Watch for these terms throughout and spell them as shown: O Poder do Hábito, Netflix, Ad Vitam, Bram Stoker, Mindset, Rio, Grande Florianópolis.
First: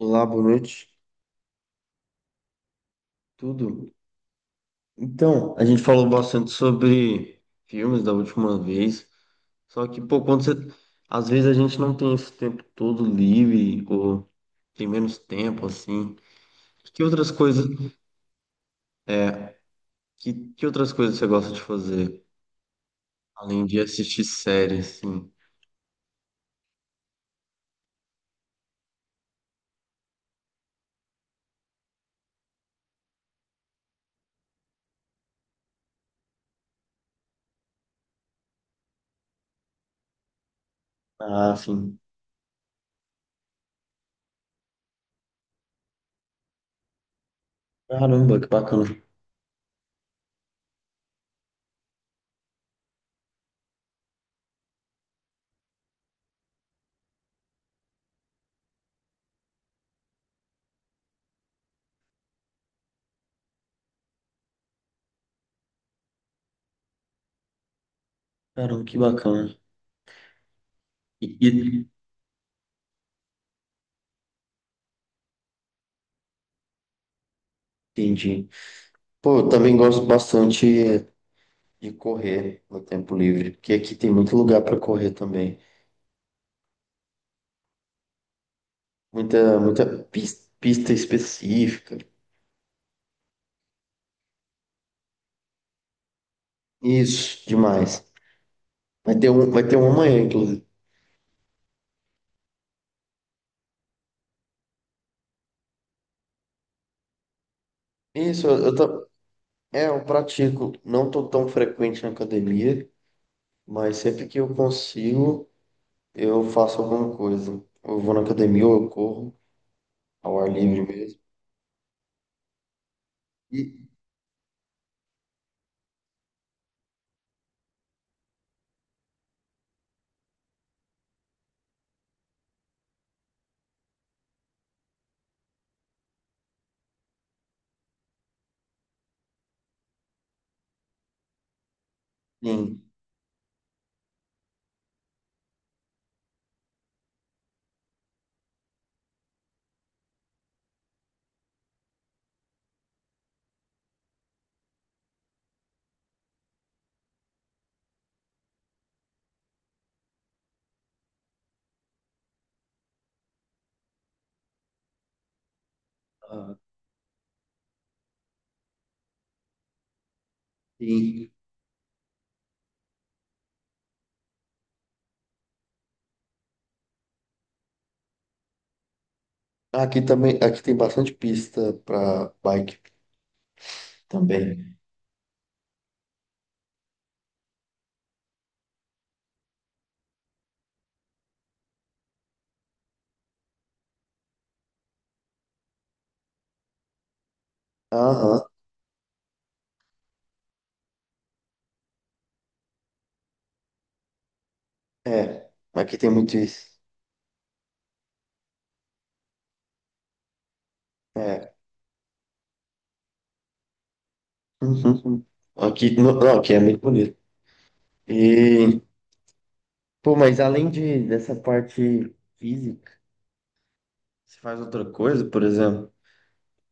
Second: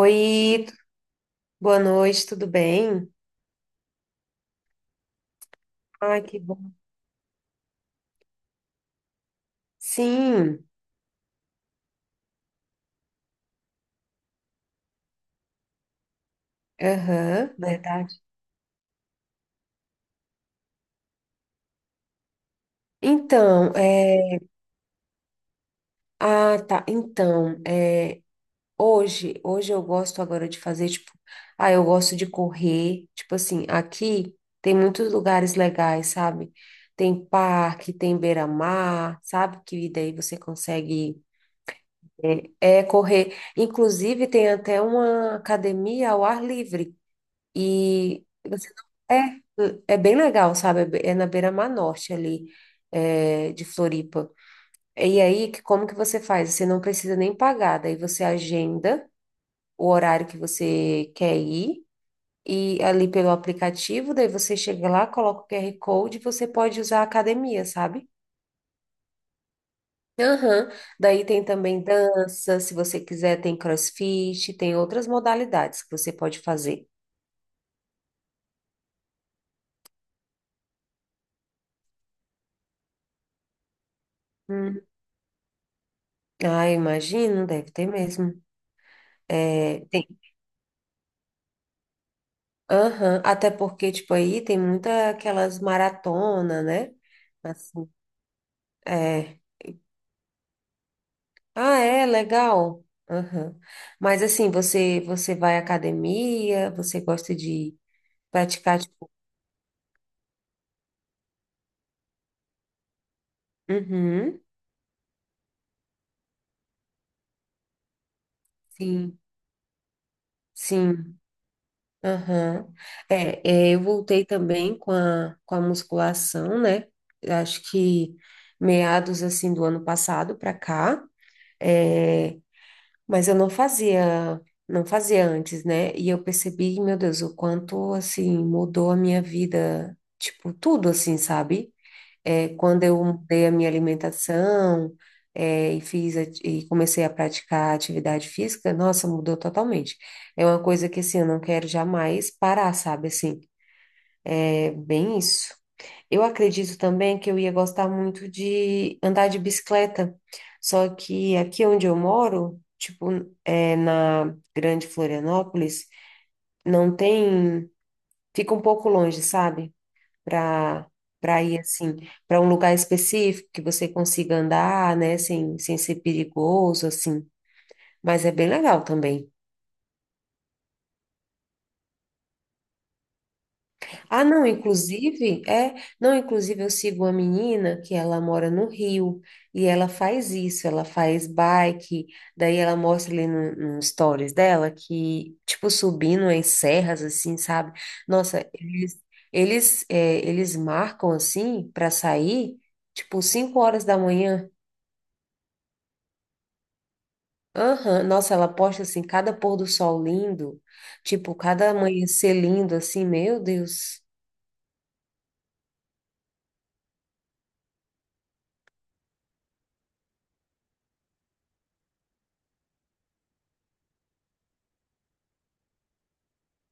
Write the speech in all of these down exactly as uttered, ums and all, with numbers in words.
Olá, boa noite. boa noite, tudo bem? Tudo? Então, a gente falou Ai, que bastante bom. sobre filmes da última vez, só que, pô, quando você... Sim, Às vezes a gente não tem esse tempo todo livre, ou tem menos tempo, assim. Que outras aham, coisas, verdade. é, que, que outras coisas você gosta de fazer, além Então, de assistir é... séries, assim? Ah, tá, então, é... Hoje, hoje eu gosto agora de fazer, tipo, ah, eu gosto de correr, tipo assim, aqui tem muitos lugares legais, sabe? Tem parque, tem beira-mar, sabe? Que daí você consegue, Ah, sim. é, é correr. Inclusive, tem até uma academia ao ar livre. E Caramba, que você bacana. não- é, é bem legal, sabe? É be- é na beira-mar norte ali, é, de Floripa. E aí, que- como que você faz? Você não precisa nem pagar, daí você agenda o horário que você quer ir, e ali pelo aplicativo, daí você chega lá, coloca o Q R Code e você pode usar a academia, sabe? Caramba, que bacana. Aham. Daí E, tem também e- dança, se você quiser, tem CrossFit, tem outras modalidades que você pode fazer. entendi. Pô, eu também gosto bastante de correr no tempo livre, porque aqui tem muito lugar para Hum. correr também. Ah, eu imagino, deve ter mesmo. Muita, muita pis- pista específica. Aham, Até porque, tipo, aí tem muita aquelas maratona, né? Isso, Assim, demais. Vai ter é. um, vai ter um amanhã, inclusive. Ah, é, legal. Aham. Mas assim, você você vai à academia, você gosta de Isso, eu, eu, praticar, tam- tipo, é, eu pratico. Não tô tão frequente na academia, mas sempre que uhum, eu consigo, eu faço alguma coisa. Ou eu vou na academia ou eu sim, corro ao ar livre sim, mesmo. aham. É, é, eu E voltei também com a, com a musculação, né? Eu Acho que meados, assim, do ano passado para cá. É. Mas eu não fazia, não fazia antes, né? E eu percebi, meu Deus, o quanto assim mudou a minha vida, tipo, tudo assim, sabe? É, sim, quando eu mudei a minha alimentação, é, e fiz a- e comecei a praticar atividade física, nossa, mudou totalmente. É uma coisa que assim, eu não quero jamais parar, sabe? Assim, é bem isso. Eu acredito também que eu ia gostar muito de andar de bicicleta, só que aqui onde eu moro, tipo, é, na Grande Florianópolis, ah, não tem, fica um pouco longe, sabe? Para sim. Para ir assim, para um lugar específico que você consiga andar, né, sem, sem ser perigoso assim, mas é bem legal também. Aqui também, aqui tem bastante pista para bike Ah, não, também. inclusive, é, não, inclusive eu sigo uma menina que ela mora no Rio e ela faz isso, ela faz bike, daí ela mostra ali no, no stories dela que, tipo, subindo em serras, assim, sabe? Aham, Nossa, eles, eles, é, Eles marcam, assim, para sair, tipo, cinco horas da manhã. é. Aqui tem muito isso. Aham, Nossa, ela posta, assim, cada pôr do sol lindo, tipo, É. cada amanhecer lindo, assim, meu Deus, Uhum. Aqui, não, não, aqui é muito bonito. E, pô, mas além de, dessa parte física, você faz outra coisa, por exemplo,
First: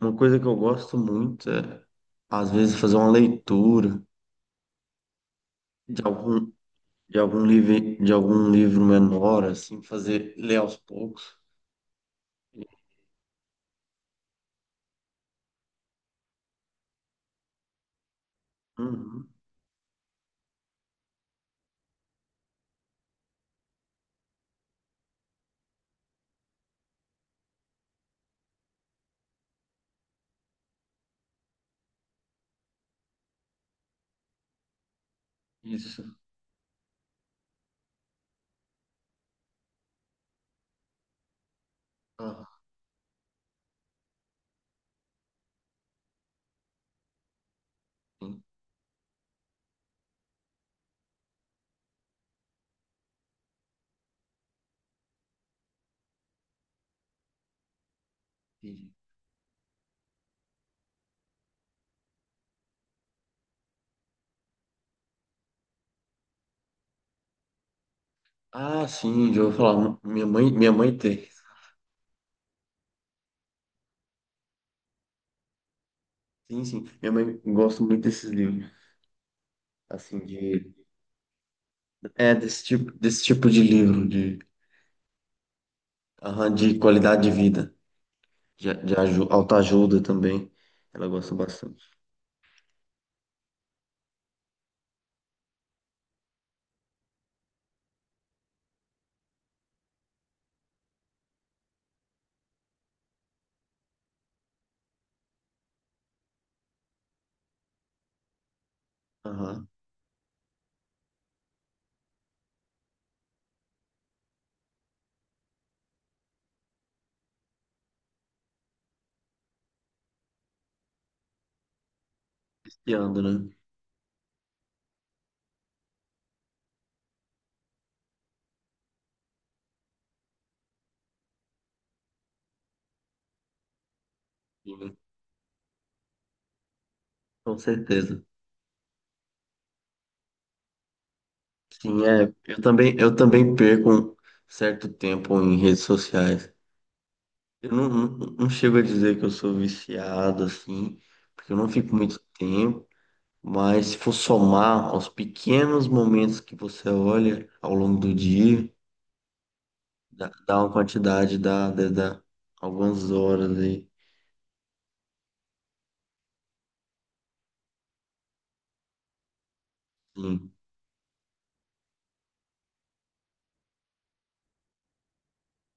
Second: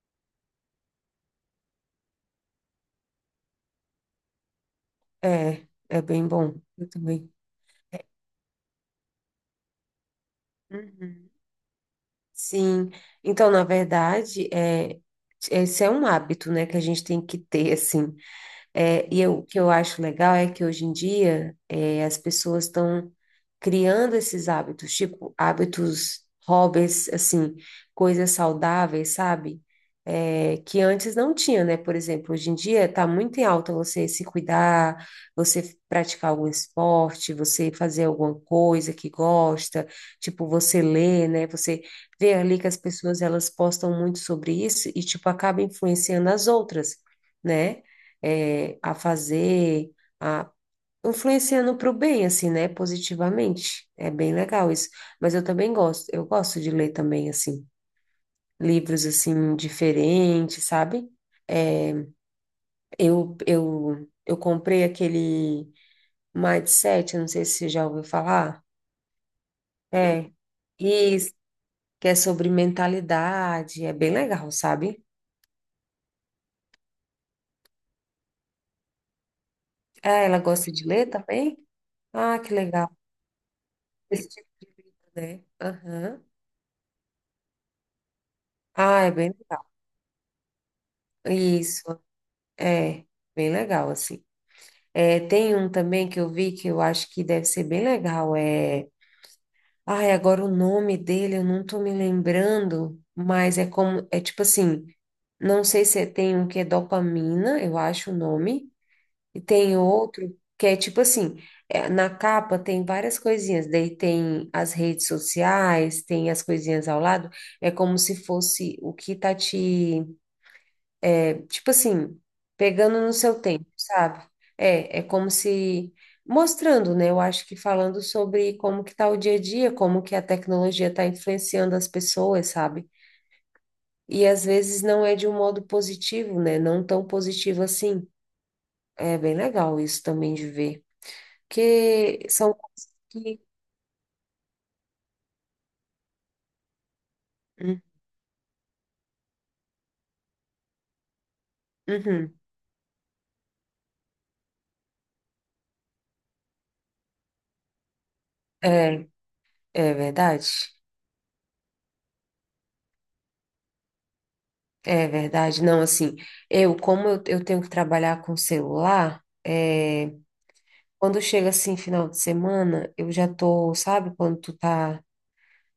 uma coisa que eu gosto muito é, às vezes, fazer uma leitura é, de é bem algum, bom, eu de também. algum livro, de algum livro menor, assim, fazer, ler aos Uhum. poucos. Sim, então, na verdade, é, esse é um hábito, né, que a gente tem que ter, assim, é, e Uhum, eu- o que eu acho legal é que hoje em dia é, as pessoas estão criando esses hábitos, tipo hábitos, hobbies, assim, coisas saudáveis, sabe? É, que antes não tinha, né? Por exemplo, hoje em dia está muito em alta você se cuidar, você isso. praticar algum esporte, você fazer alguma coisa que gosta, tipo você ler, né? Você vê Ah, ali que as pessoas elas postam muito sobre isso e tipo acaba influenciando as outras né? sim, eh, A fazer, a influenciando para o bem, assim, né? Positivamente. É bem legal isso. Mas eu também gosto, eu gosto de ler também, assim, entendi. livros, assim, diferentes, sabe? Eu, eu, eu comprei aquele Mindset, eu não sei se você já ouviu falar. Ah, sim, já ouvi falar. Minha É. mãe, minha mãe tem. Isso, que é sobre mentalidade, é bem legal, sabe? Sim, sim. Minha mãe gosta muito desses livros, assim, Ah, ela gosta de, de ler também? é, Ah, que desse tipo, legal. desse tipo de livro, Esse de, tipo de livro, né? Aham. aham, de qualidade de vida. De, de Ah, é aju- bem legal. autoajuda também. Ela gosta bastante. Isso, é, bem legal, assim. É, tem um também que eu vi que eu acho que deve ser bem legal. É... Ai, agora o nome dele eu não tô me lembrando, mas é como, é tipo assim, não sei se é- tem um que é dopamina, eu acho o nome, e Aham. tem outro que é tipo assim, é, na capa tem várias coisinhas, daí tem as redes sociais, tem as coisinhas ao lado, é como se fosse o que tá te é, tipo assim, E pegando no ando, seu né? tempo, sabe? É, é como se mostrando, né? Eu acho que falando sobre como que tá o dia a dia, como que a tecnologia está influenciando as pessoas, sabe? E às vezes Sim, não é de um modo positivo, né? Não tão com positivo assim. certeza. É bem legal isso também de ver, Sim, porque é. são Eu coisas também, eu que também perco um certo tempo em redes sociais. Eu hum, não, não, não chego a dizer que eu sou viciado, assim, porque eu não fico muito uhum. tempo. Mas se for somar aos pequenos momentos que você olha ao longo do dia, É, é dá, verdade. dá uma quantidade, dá, dá, dá algumas horas aí. É verdade. Não, assim, eu, como eu, eu tenho que trabalhar com celular, é Sim, quando chega assim, final de semana, eu já tô, sabe, quando tu tá.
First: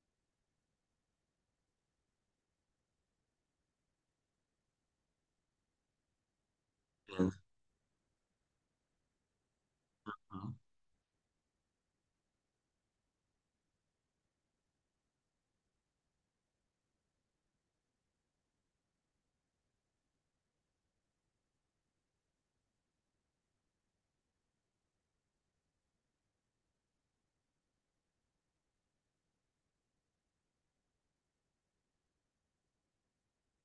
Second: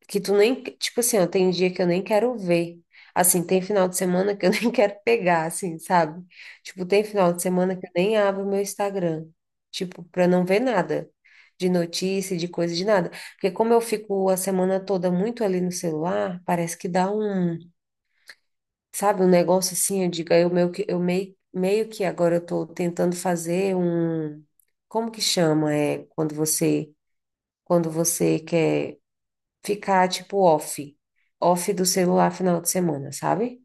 Que tu nem. Tipo assim, ó, tem dia que eu nem quero ver. Assim, tem final de semana que eu nem quero pegar, assim, sabe? Tipo, tem final de é. semana que eu nem abro meu Instagram. Tipo, pra não ver nada de notícia, de coisa, de nada. Porque como eu fico a semana toda muito ali no celular, parece que dá um, sabe, um negócio assim, eu digo, aí eu meio que, eu meio, meio que agora eu tô tentando fazer um. Como que chama? É quando você quando você quer ficar, tipo, off, off do celular final de semana, sabe?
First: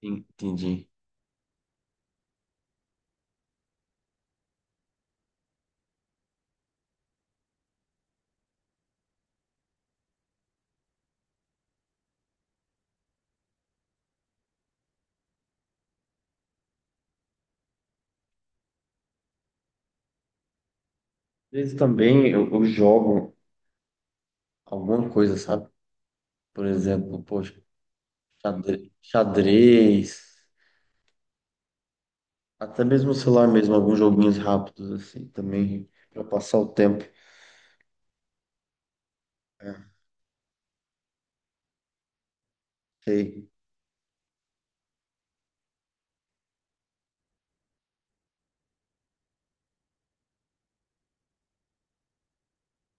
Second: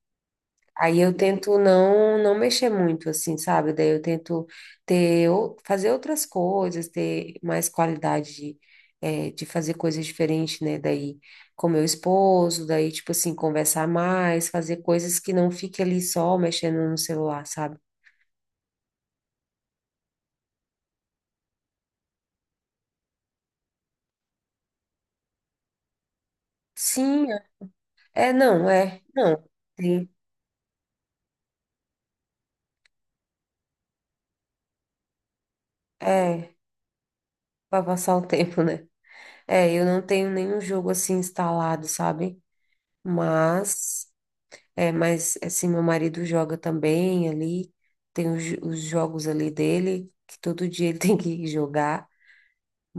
Entendi. Aí eu tento não não mexer muito, assim, sabe? Daí eu tento ter, ou- fazer outras coisas, ter mais qualidade de, eh, de fazer coisas diferentes, né? Daí com meu esposo, daí, tipo assim, conversar mais, fazer coisas que não fique ali só mexendo no celular, sabe? Às vezes também eu, eu jogo alguma coisa, sabe? Por exemplo, Sim, poxa, é, é, não, xadre- é, não, sim, xadrez, até mesmo no celular mesmo, alguns joguinhos rápidos assim também, para é, passar o tempo. para passar o tempo, né? É, É, eu não tenho nenhum jogo assim instalado, sabe? sei. Mas, é, mas assim, meu marido joga também ali, tem os, jo- os jogos ali dele, que todo dia ele tem que jogar,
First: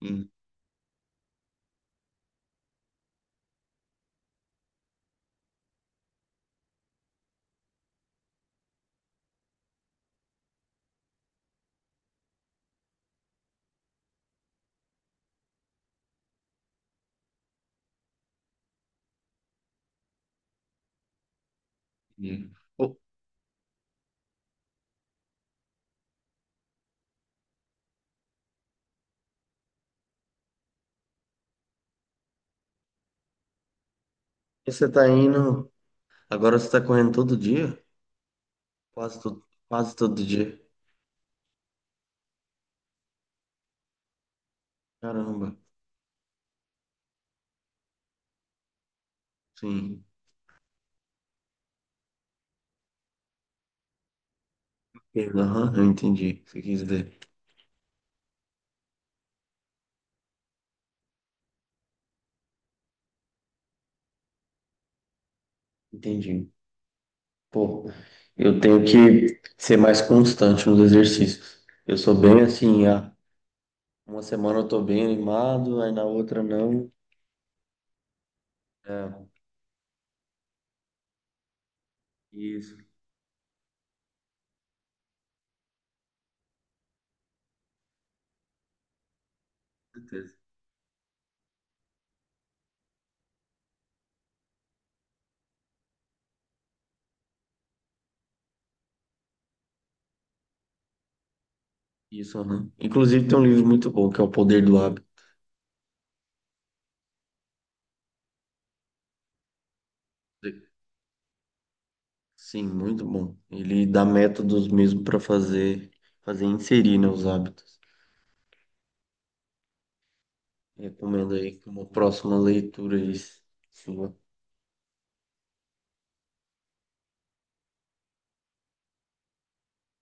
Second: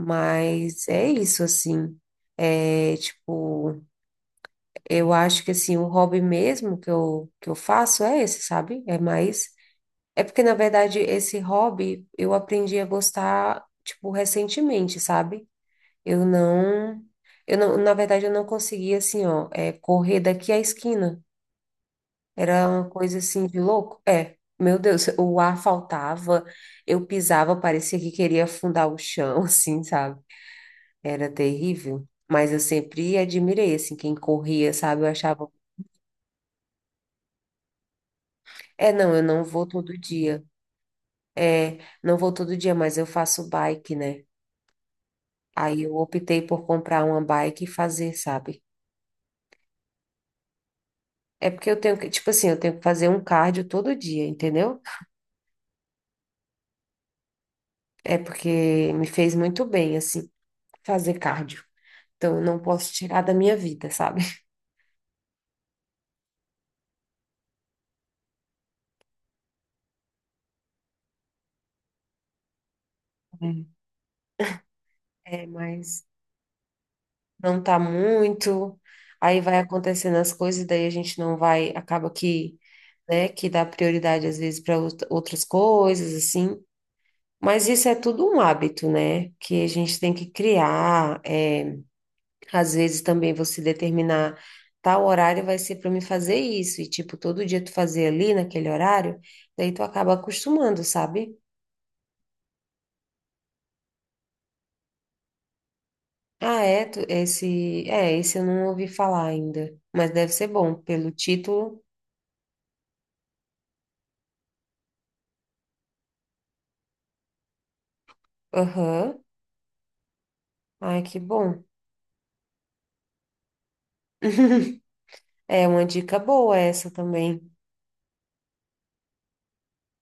Hum, é isso, assim. É, tipo, eu acho que assim, o hobby mesmo que eu, que eu faço é esse, sabe? É mais. É porque, na verdade, esse hobby eu aprendi a gostar, tipo, recentemente, sabe? Eu não, eu não, na verdade, eu não conseguia assim, ó, é, correr daqui à esquina. hum. Era uma Pô, coisa assim de louco. É, meu Deus, o ar faltava, eu pisava, parecia que queria afundar o chão, assim, sabe? Era terrível. Mas eu sempre admirei, assim, quem e corria, você sabe? Eu tá achava, indo, agora você tá correndo todo dia? é, não, Quase eu todo, não vou quase todo todo dia. dia. É, não vou todo dia, mas eu faço bike, né? Caramba, Aí eu optei por comprar uma bike e fazer, sabe? sim. É porque eu tenho que, tipo assim, eu tenho que fazer um cardio todo dia, entendeu? Aham, eu entendi o que você quis dizer. É porque me fez muito bem, assim, fazer cardio. Então, eu não posso tirar da minha vida, sabe? Entendi. Pô, eu tenho que ser mais constante nos exercícios. Eu sou bem assim, ah, Uhum. uma semana eu tô bem É, animado, aí na mas outra não. não tá muito. É, Aí vai acontecendo as coisas, daí a gente não vai, acaba que, isso, né, que dá prioridade às vezes para outras coisas, assim. Mas isso é tudo um hábito, né? Que a gente com tem que certeza. criar. É. Às vezes também você determinar tal horário vai ser para me fazer isso, e tipo, todo dia tu fazer ali naquele horário, daí tu acaba acostumando, sabe? Isso, aham. Inclusive tem um livro muito bom que é O Poder do Hábito. Ah, é, tu- esse, é, esse eu não ouvi falar ainda, mas deve ser bom, pelo título. Sim, muito bom. Ele dá métodos mesmo para fazer, fazer inserir, né, os hábitos. Aham. Ai, que Recomendo aí bom. como próxima leitura isso. Sua. É uma dica boa essa também.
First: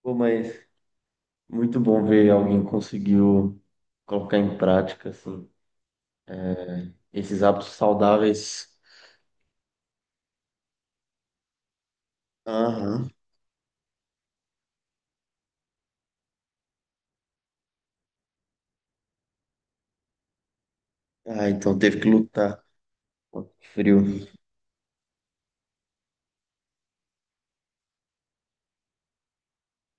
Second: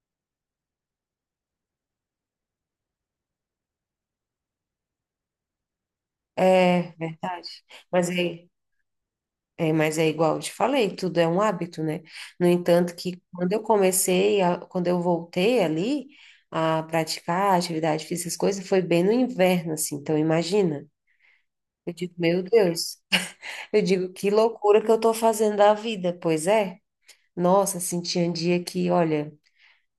Pô, mas muito bom ver alguém conseguiu colocar em prática assim É, esses verdade. hábitos Mas aí saudáveis. é, mas é igual eu te falei, tudo é um hábito, né? No entanto, Aham. que quando eu comecei, a- quando eu voltei ali a praticar atividade física, essas coisas, foi bem no inverno, assim. Então, imagina. Ah, então Eu teve que digo, meu lutar. Deus. Pô, que Eu frio. digo, que loucura que eu tô fazendo da vida. Pois é. Nossa, assim, tinha um dia que, olha,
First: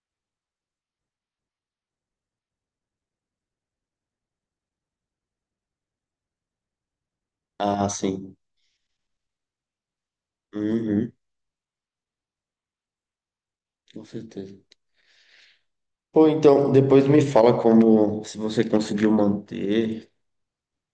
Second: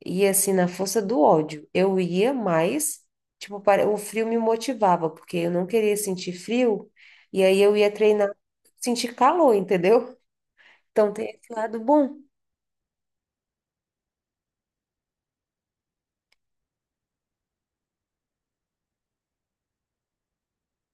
ia assim na força do ódio. Eu ia mais, tipo, para... o frio me motivava, porque eu não queria sentir frio. E aí eu Ah, ia treinar, sim. sentir calor, entendeu? Uhum. Então tem esse lado bom. Com certeza. Pô, então, depois me fala como se você conseguiu manter.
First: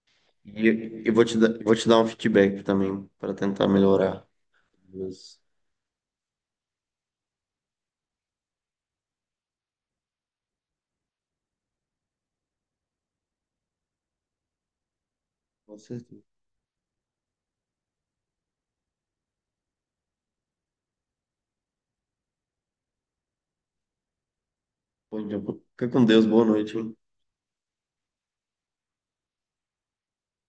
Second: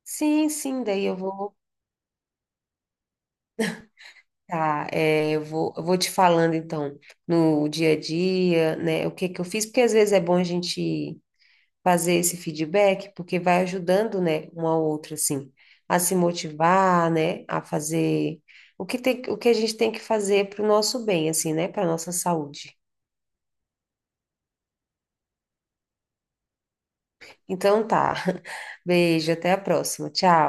Sim, E eu, sim, daí eu eu vou te dar, vou eu vou te dar um feedback também para tentar melhorar. tá, é, Mas, eu vou, eu vou te falando então no dia a dia, né, o que que eu fiz, porque às vezes é bom a gente fazer esse feedback, porque vai ajudando, né, uma ao outro assim, com a se certeza. motivar, né, a fazer o que tem, o que a gente tem que fazer para o nosso bem, assim, né, para nossa saúde. Bom dia. Fica com Deus, boa noite. Então tá. Beijo, até a próxima. Tchau.